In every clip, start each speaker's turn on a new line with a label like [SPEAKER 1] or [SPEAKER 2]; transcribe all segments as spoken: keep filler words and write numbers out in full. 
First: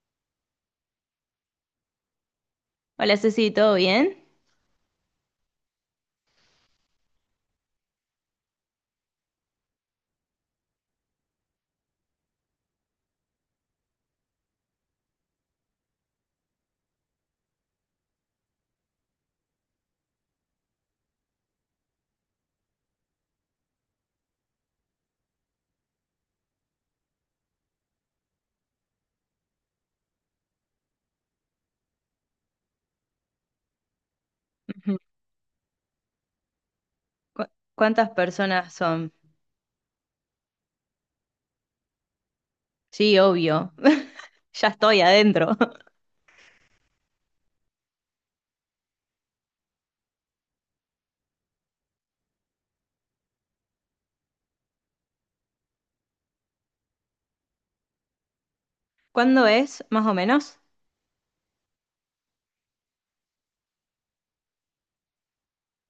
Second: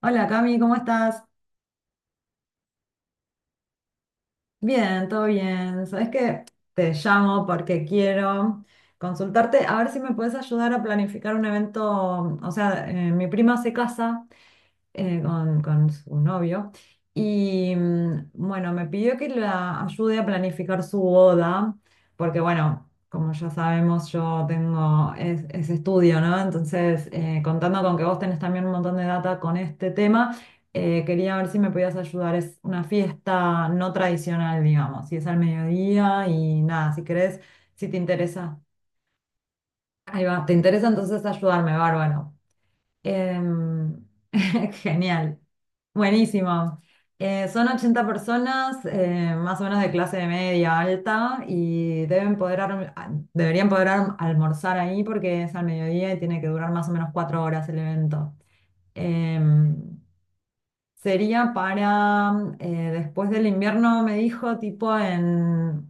[SPEAKER 1] Hola Cami, ¿cómo estás?
[SPEAKER 2] Hola Ceci, ¿todo bien?
[SPEAKER 1] Bien, todo bien. Sabes que te llamo porque quiero consultarte a ver si me puedes ayudar a planificar un evento. O sea, eh, mi prima se casa eh, con, con su novio. Y mm, bueno, me pidió que la ayude a planificar su boda, porque bueno, como ya sabemos, yo tengo es- ese estudio, ¿no? Entonces, eh, contando con que vos tenés también un montón de data con este tema, eh, quería ver si me podías ayudar. Es una fiesta no tradicional,
[SPEAKER 2] Ujú.
[SPEAKER 1] digamos, y es al mediodía y nada, si querés,
[SPEAKER 2] ¿Cu-
[SPEAKER 1] si te
[SPEAKER 2] ¿Cuántas
[SPEAKER 1] interesa.
[SPEAKER 2] personas son?
[SPEAKER 1] Ahí va, ¿te interesa entonces ayudarme, Bárbaro?
[SPEAKER 2] Sí, obvio.
[SPEAKER 1] Em,
[SPEAKER 2] Ya estoy
[SPEAKER 1] Genial,
[SPEAKER 2] adentro.
[SPEAKER 1] buenísimo. Eh, son ochenta personas, eh, más o menos de clase media alta, y deben poder arm- a- deberían poder arm- almorzar ahí porque es al mediodía y tiene que durar más o menos cuatro horas el evento.
[SPEAKER 2] ¿Cuándo es,
[SPEAKER 1] Em,
[SPEAKER 2] más o menos?
[SPEAKER 1] Sería para eh, después del invierno, me dijo, tipo en,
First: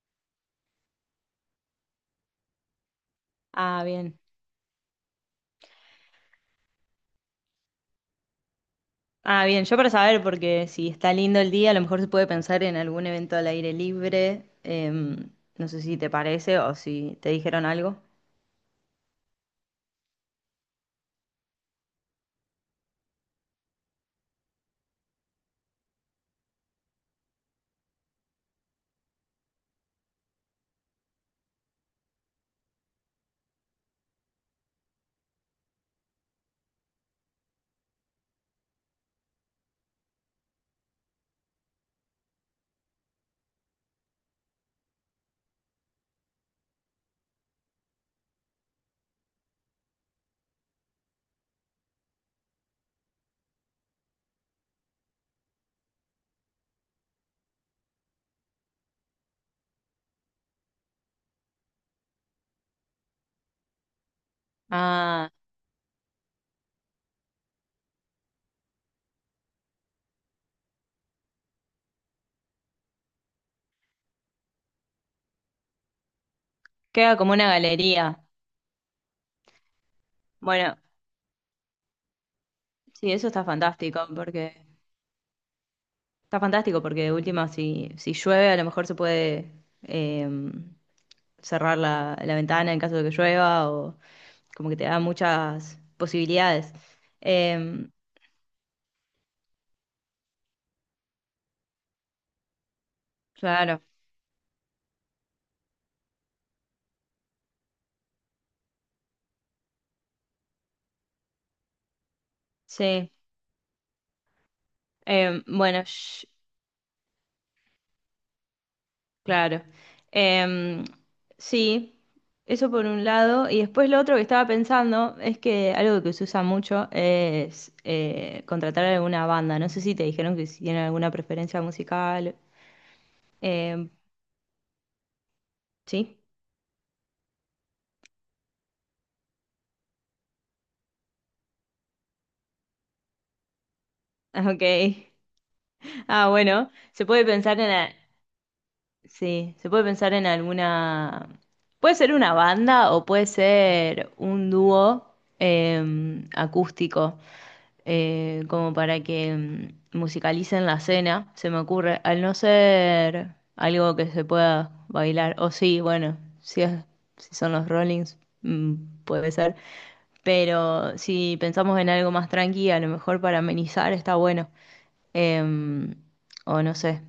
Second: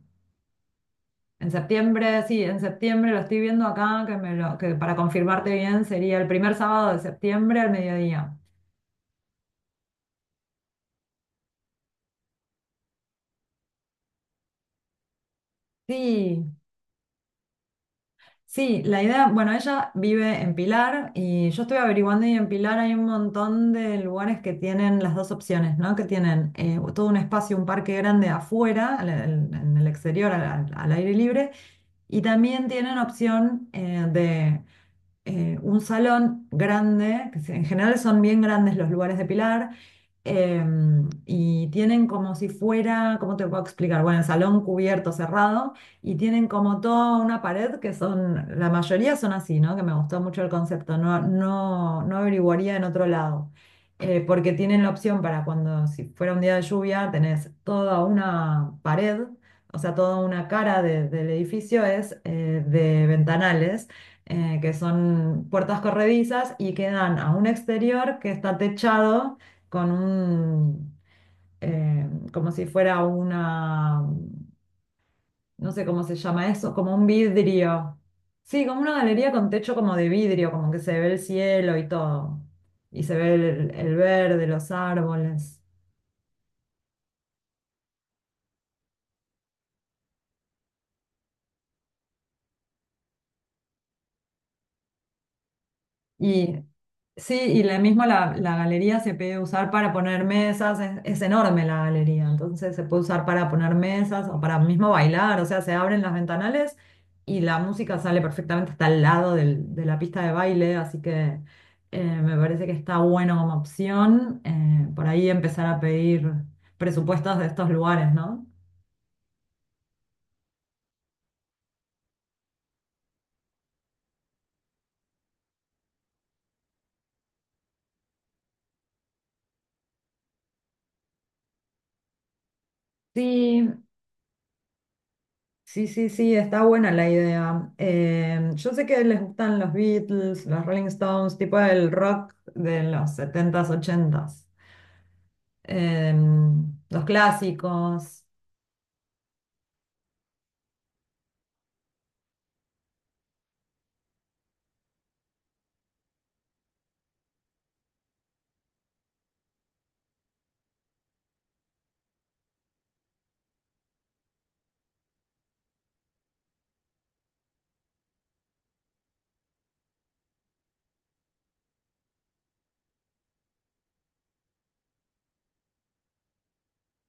[SPEAKER 1] en septiembre, sí, en septiembre, lo estoy viendo
[SPEAKER 2] Ah,
[SPEAKER 1] acá, que,
[SPEAKER 2] bien.
[SPEAKER 1] me lo- que para confirmarte bien sería el primer sábado de septiembre al mediodía.
[SPEAKER 2] Ah, bien, yo para saber, porque si está lindo el día, a lo mejor se puede pensar en algún evento al aire libre. Em, no sé si te
[SPEAKER 1] Sí,
[SPEAKER 2] parece o si te dijeron algo.
[SPEAKER 1] sí, la idea, bueno, ella vive en Pilar y yo estoy averiguando y en Pilar hay un montón de lugares que tienen las dos opciones, ¿no? Que tienen eh, todo un espacio, un parque grande afuera, al- al- en el exterior, al, al- al aire libre, y también tienen opción eh, eh, un salón grande, que se- en general son bien grandes los lugares de Pilar, em, y tienen como si fuera, ¿cómo te puedo explicar? Bueno, el salón cubierto, cerrado, y tienen como toda una pared que son, la mayoría son así, ¿no? Que me gustó mucho el concepto, no, no, no averiguaría en otro lado. Eh, porque tienen la opción para cuando, si fuera un día de lluvia, tenés toda una pared, o sea, toda una cara de- del edificio es eh, de ventanales eh, que
[SPEAKER 2] Ah,
[SPEAKER 1] son puertas corredizas y que dan a un exterior que está techado con un, eh, como si fuera una, no sé cómo se llama eso, como un
[SPEAKER 2] queda como una
[SPEAKER 1] vidrio.
[SPEAKER 2] galería.
[SPEAKER 1] Sí, como una galería con techo como de vidrio, como
[SPEAKER 2] Bueno,
[SPEAKER 1] que se ve el cielo y todo. Y
[SPEAKER 2] sí,
[SPEAKER 1] se
[SPEAKER 2] eso
[SPEAKER 1] ve
[SPEAKER 2] está
[SPEAKER 1] el, el
[SPEAKER 2] fantástico,
[SPEAKER 1] verde,
[SPEAKER 2] porque
[SPEAKER 1] los árboles.
[SPEAKER 2] está fantástico porque de última, si, si llueve, a lo mejor se puede eh, cerrar la, la ventana en caso de que llueva, o como que te da muchas
[SPEAKER 1] Y
[SPEAKER 2] posibilidades.
[SPEAKER 1] sí, y la
[SPEAKER 2] Em,
[SPEAKER 1] misma la, la galería se puede usar para poner mesas, es, es enorme la galería, entonces se puede usar para poner
[SPEAKER 2] claro,
[SPEAKER 1] mesas o para mismo bailar, o sea, se abren las ventanales y la música sale perfectamente hasta el lado del- de la pista de baile, así que eh, me parece que está
[SPEAKER 2] sí.
[SPEAKER 1] bueno como opción eh, por ahí
[SPEAKER 2] Em,
[SPEAKER 1] empezar a
[SPEAKER 2] bueno, sh-
[SPEAKER 1] pedir presupuestos de estos lugares, ¿no?
[SPEAKER 2] claro. Em, sí, eso por un lado. Y después lo otro que estaba pensando es que algo que se usa mucho es eh, contratar alguna banda. No sé si te dijeron que si tienen alguna preferencia musical.
[SPEAKER 1] Sí,
[SPEAKER 2] Em,
[SPEAKER 1] sí, sí,
[SPEAKER 2] sí,
[SPEAKER 1] sí, está buena la idea. Eh, yo sé que les gustan los Beatles, los Rolling Stones, tipo el rock de los setentas ochentas,
[SPEAKER 2] ok.
[SPEAKER 1] eh,
[SPEAKER 2] Ah, bueno,
[SPEAKER 1] los
[SPEAKER 2] se puede pensar en...
[SPEAKER 1] clásicos.
[SPEAKER 2] Sí, se puede pensar en alguna. Puede ser una banda o puede ser un dúo eh, acústico, eh, como para que mm, musicalicen la cena, se me ocurre. Al no ser algo que se pueda bailar, o sí, bueno, si es- si son los Rollings, mm, puede ser. Pero si pensamos en algo más tranqui, a lo mejor para amenizar está bueno. Em, o no sé.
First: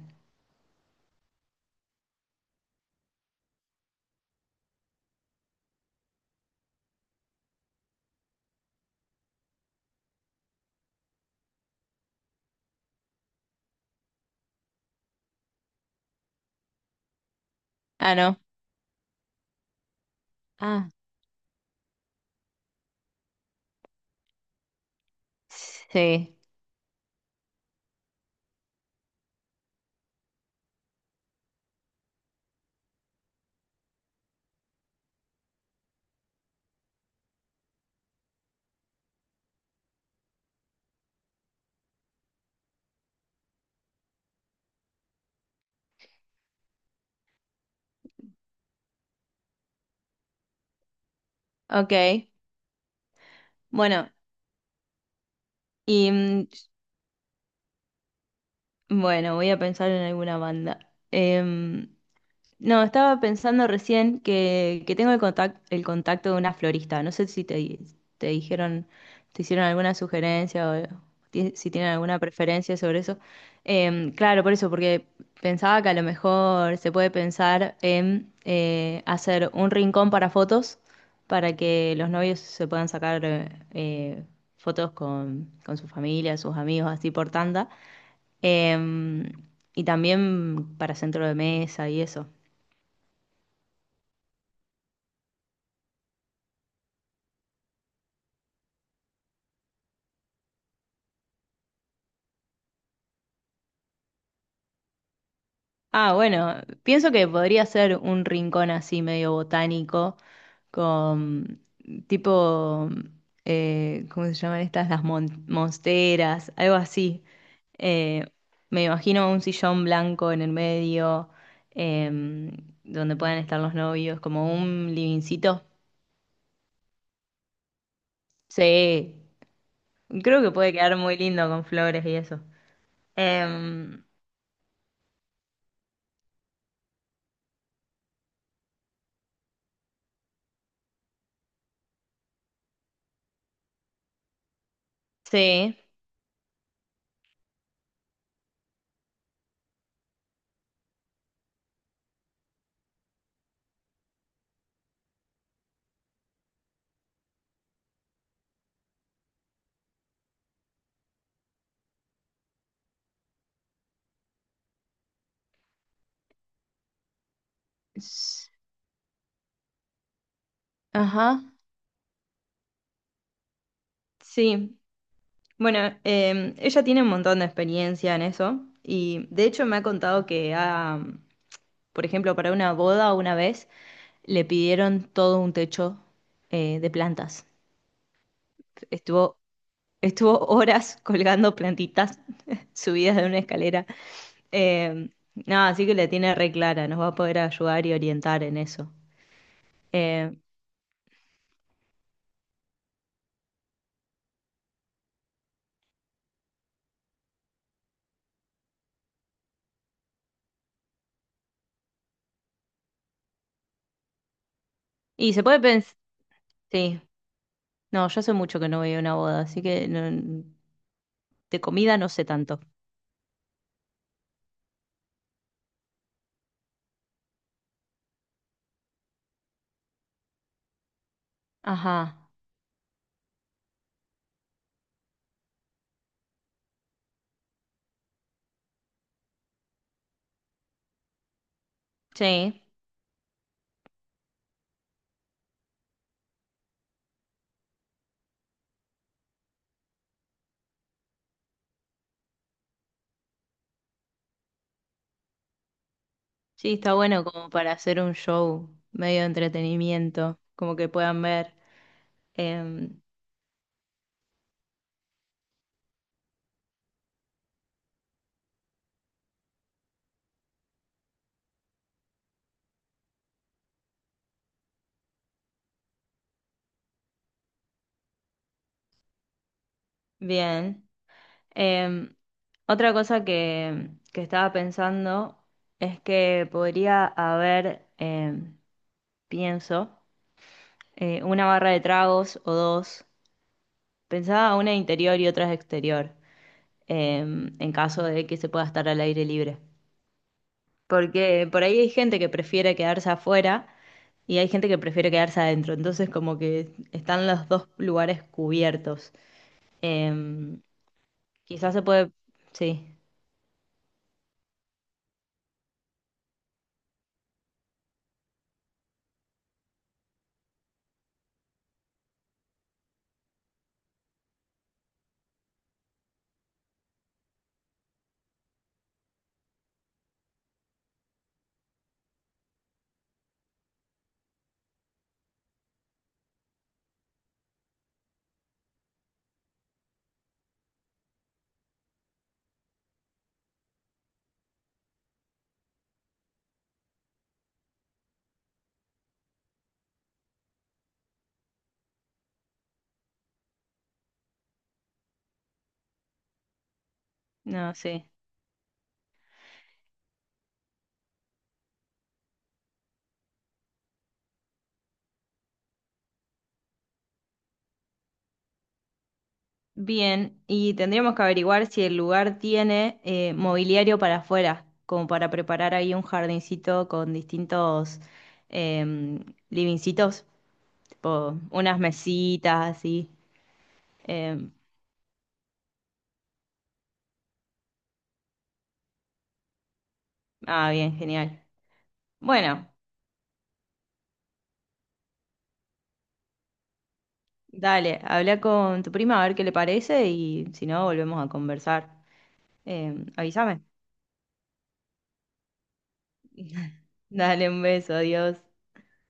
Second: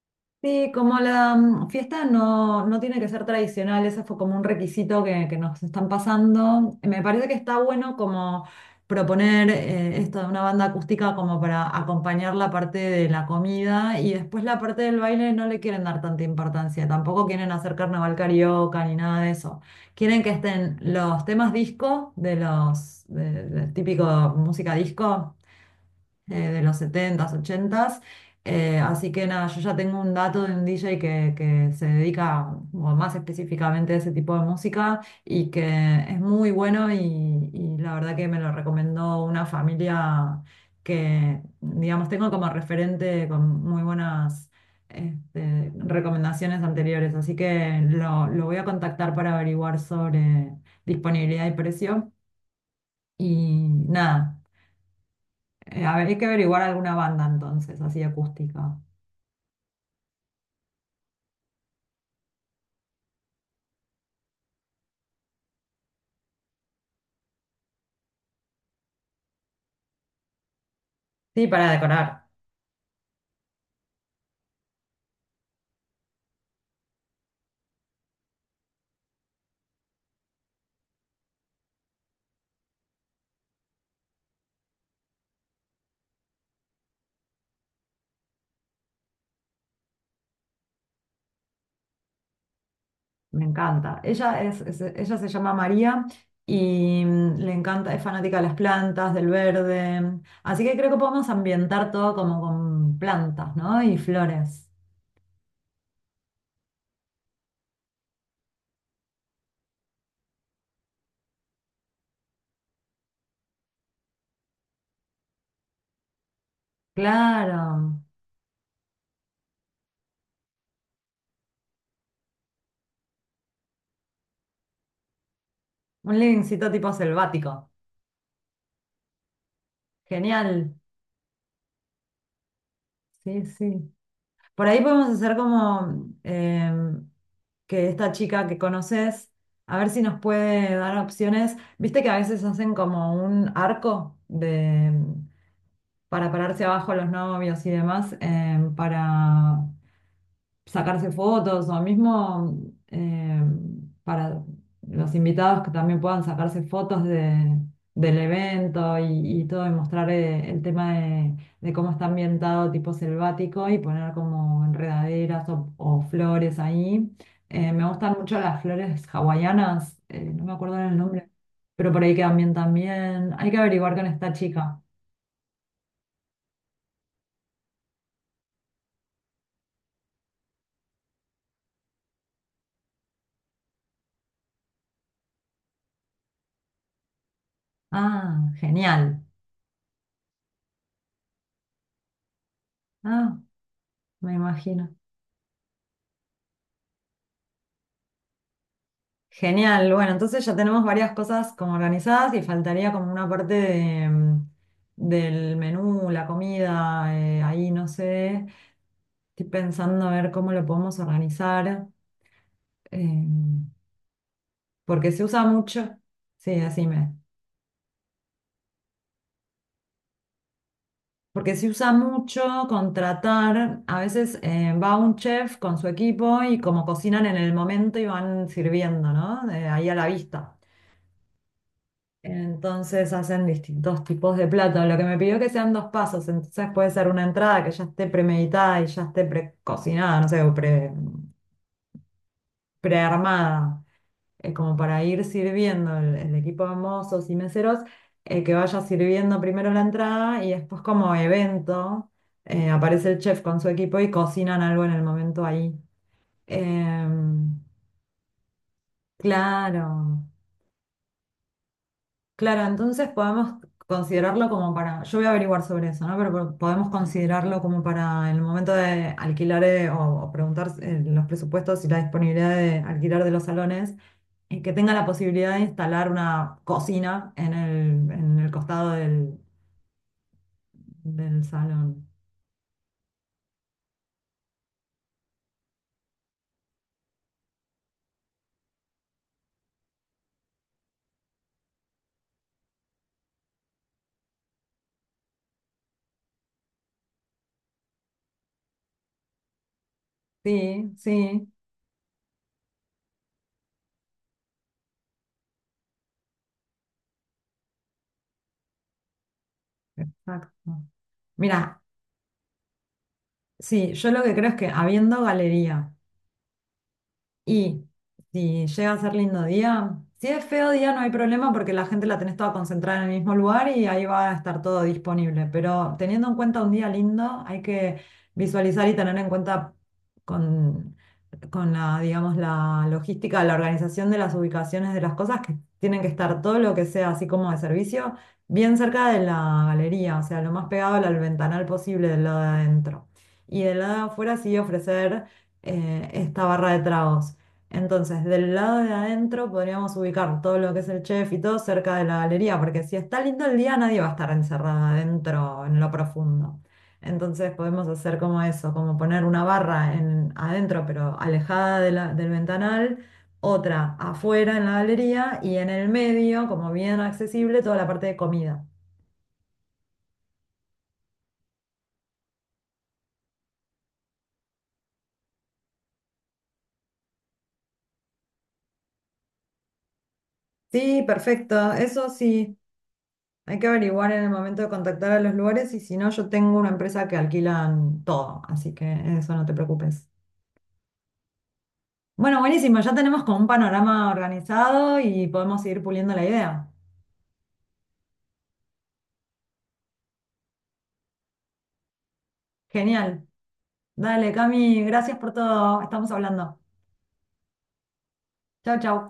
[SPEAKER 1] Sí, como la mm, fiesta no, no tiene que ser tradicional, ese fue como un requisito que, que nos están pasando. Me parece que está bueno como proponer eh, esto de una banda acústica como para acompañar la parte de la comida y después la parte del baile no le quieren dar tanta importancia, tampoco quieren hacer carnaval
[SPEAKER 2] Ah, no.
[SPEAKER 1] carioca ni nada de eso. Quieren que estén
[SPEAKER 2] Ah,
[SPEAKER 1] los temas disco de los de, de típico música disco
[SPEAKER 2] sí.
[SPEAKER 1] eh, de los setentas ochentas. Eh, así que nada, yo ya tengo un dato de un D J que, que se dedica como más específicamente a ese tipo de música y que es muy bueno y, y la verdad que me lo recomendó una familia que, digamos, tengo como referente con muy buenas este, recomendaciones anteriores. Así que lo, lo voy a contactar para averiguar sobre disponibilidad y
[SPEAKER 2] Ok,
[SPEAKER 1] precio. Y
[SPEAKER 2] bueno,
[SPEAKER 1] nada. Eh, a ver,
[SPEAKER 2] y
[SPEAKER 1] hay que
[SPEAKER 2] mm,
[SPEAKER 1] averiguar alguna banda entonces, así acústica.
[SPEAKER 2] bueno, voy a pensar en alguna banda. Em, No, estaba pensando recién que, que tengo el contacto, el contacto de una florista. No sé si te, di- Te dijeron, te hicieron alguna sugerencia o
[SPEAKER 1] Sí,
[SPEAKER 2] ti-
[SPEAKER 1] para
[SPEAKER 2] si tienen alguna
[SPEAKER 1] decorar.
[SPEAKER 2] preferencia sobre eso. Em, claro, por eso, porque pensaba que a lo mejor se puede pensar en eh, hacer un rincón para fotos para que los novios se puedan sacar eh, eh, fotos con, con su familia, sus amigos, así por tanda. Em, y también para centro de mesa y eso.
[SPEAKER 1] Me encanta. Ella es, es- ella se llama María y mm, le encanta, es fanática de las plantas, del verde. Así que creo que podemos ambientar todo como con plantas, ¿no? Y flores.
[SPEAKER 2] Ah, bueno, pienso que podría ser un rincón así medio botánico, con mm, tipo, mm, eh, ¿cómo se llaman estas? Las mon- monsteras, algo así.
[SPEAKER 1] Claro.
[SPEAKER 2] Eh, Me imagino un sillón blanco en el medio, em, donde puedan estar los novios, como un livincito.
[SPEAKER 1] Un livingcito tipo selvático.
[SPEAKER 2] Sí, creo que
[SPEAKER 1] Genial.
[SPEAKER 2] puede quedar muy lindo con flores y eso.
[SPEAKER 1] Sí, sí.
[SPEAKER 2] Em,
[SPEAKER 1] Por ahí podemos hacer como eh, que esta chica que conoces, a ver si nos puede dar opciones. Viste que a veces hacen como un arco de, em,
[SPEAKER 2] sí,
[SPEAKER 1] para pararse abajo los novios y demás, eh, para sacarse fotos o mismo eh, para los invitados que también puedan sacarse fotos de, del evento y, y todo, y mostrar eh, el tema de, de cómo está ambientado tipo selvático y poner como enredaderas o, o flores ahí. Eh, me gustan mucho
[SPEAKER 2] S-
[SPEAKER 1] las flores hawaianas, eh, no me acuerdo el nombre,
[SPEAKER 2] ajá,
[SPEAKER 1] pero por ahí quedan bien también. Hay que averiguar con esta
[SPEAKER 2] sí.
[SPEAKER 1] chica.
[SPEAKER 2] Bueno, em, ella tiene un montón de experiencia en eso y de hecho me ha contado que, ha, por ejemplo, para una boda una vez le pidieron todo un techo eh, de plantas.
[SPEAKER 1] Ah, genial.
[SPEAKER 2] Estuvo, estuvo horas colgando plantitas subidas de
[SPEAKER 1] Ah,
[SPEAKER 2] una escalera.
[SPEAKER 1] me imagino.
[SPEAKER 2] Em, no, así que le tiene re clara, nos va a poder ayudar y orientar en eso.
[SPEAKER 1] Genial, bueno,
[SPEAKER 2] Em,
[SPEAKER 1] entonces ya tenemos varias cosas como organizadas y faltaría como una parte de, mm, del menú, la comida, eh, ahí no sé, estoy pensando a ver cómo lo podemos organizar, eh, porque se
[SPEAKER 2] y
[SPEAKER 1] usa
[SPEAKER 2] se puede pensar,
[SPEAKER 1] mucho, sí,
[SPEAKER 2] sí,
[SPEAKER 1] decime,
[SPEAKER 2] no, yo hace mucho que no voy a una boda, así que no-
[SPEAKER 1] porque
[SPEAKER 2] de
[SPEAKER 1] se usa
[SPEAKER 2] comida no sé
[SPEAKER 1] mucho
[SPEAKER 2] tanto.
[SPEAKER 1] contratar, a veces eh, va un chef con su equipo y como cocinan en el momento y van sirviendo, ¿no? Eh, ahí a la vista.
[SPEAKER 2] Ajá,
[SPEAKER 1] Entonces hacen distintos tipos de platos. Lo que me pidió que sean dos pasos, entonces puede ser una entrada que ya esté premeditada y ya esté precocinada, no sé, o pre,
[SPEAKER 2] sí.
[SPEAKER 1] prearmada, eh, como para ir sirviendo el, el equipo de mozos y meseros, eh, que vaya sirviendo primero la entrada y después como evento eh, aparece el chef con su equipo y cocinan algo en el momento ahí.
[SPEAKER 2] Sí, está bueno como
[SPEAKER 1] Em,
[SPEAKER 2] para hacer un show medio de
[SPEAKER 1] claro.
[SPEAKER 2] entretenimiento, como que puedan ver.
[SPEAKER 1] Claro,
[SPEAKER 2] Em,
[SPEAKER 1] entonces podemos considerarlo como para, yo voy a averiguar sobre eso, ¿no? Pero po- podemos considerarlo como para el momento de alquilar eh, o, o preguntar eh, los presupuestos y la disponibilidad de alquilar de los salones, eh, que tenga la posibilidad de instalar una cocina en el, en el costado del,
[SPEAKER 2] bien.
[SPEAKER 1] del salón.
[SPEAKER 2] Em, Otra cosa que, que estaba pensando es que podría haber, em, pienso, eh, una barra de tragos o dos. Pensaba una interior y otra exterior, em, en caso de que se pueda estar al aire libre.
[SPEAKER 1] Sí, sí,
[SPEAKER 2] Porque por ahí hay gente que prefiere quedarse afuera y hay gente que prefiere quedarse adentro. Entonces, como que están los dos lugares cubiertos. Eh,
[SPEAKER 1] exacto.
[SPEAKER 2] Quizás
[SPEAKER 1] Mira,
[SPEAKER 2] se puede. Sí,
[SPEAKER 1] sí, yo lo que creo es que habiendo galería. Y si llega a ser lindo día, si es feo día no hay problema porque la gente la tenés toda concentrada en el mismo lugar y ahí va a estar todo disponible. Pero teniendo en cuenta un día lindo, hay que visualizar y tener en cuenta con, con la, digamos, la logística, la organización de las ubicaciones de las cosas que tienen que estar todo lo que sea así como de servicio, bien cerca de la galería, o sea, lo más pegado al ventanal posible del lado de adentro. Y del lado de afuera sí ofrecer eh, esta barra de tragos. Entonces, del lado de adentro podríamos ubicar todo lo que es el chef y todo cerca de la galería, porque si está lindo el día, nadie va a estar encerrado adentro en lo profundo. Entonces
[SPEAKER 2] no,
[SPEAKER 1] podemos
[SPEAKER 2] sí.
[SPEAKER 1] hacer como eso, como poner una barra en, adentro, pero alejada de la- del ventanal, otra afuera en la galería y en el medio, como bien accesible, toda la parte de comida.
[SPEAKER 2] Bien, y tendríamos que averiguar si el lugar tiene eh, mobiliario para afuera, como para preparar ahí un jardincito con distintos eh, livingcitos,
[SPEAKER 1] Sí,
[SPEAKER 2] tipo
[SPEAKER 1] perfecto.
[SPEAKER 2] unas
[SPEAKER 1] Eso sí,
[SPEAKER 2] mesitas así.
[SPEAKER 1] hay que averiguar en el
[SPEAKER 2] Eh,
[SPEAKER 1] momento de contactar a los lugares y si no, yo tengo una empresa que alquilan todo, así que eso no te preocupes.
[SPEAKER 2] ah, bien, genial.
[SPEAKER 1] Bueno,
[SPEAKER 2] Bueno.
[SPEAKER 1] buenísimo, ya tenemos como un panorama organizado y podemos seguir puliendo la idea.
[SPEAKER 2] Dale, habla con tu prima a ver qué le parece y si no, volvemos a conversar. Eh,
[SPEAKER 1] Genial.
[SPEAKER 2] avísame.
[SPEAKER 1] Dale, Cami, gracias por todo. Estamos hablando.
[SPEAKER 2] Dale un beso, adiós.
[SPEAKER 1] Chau, chau.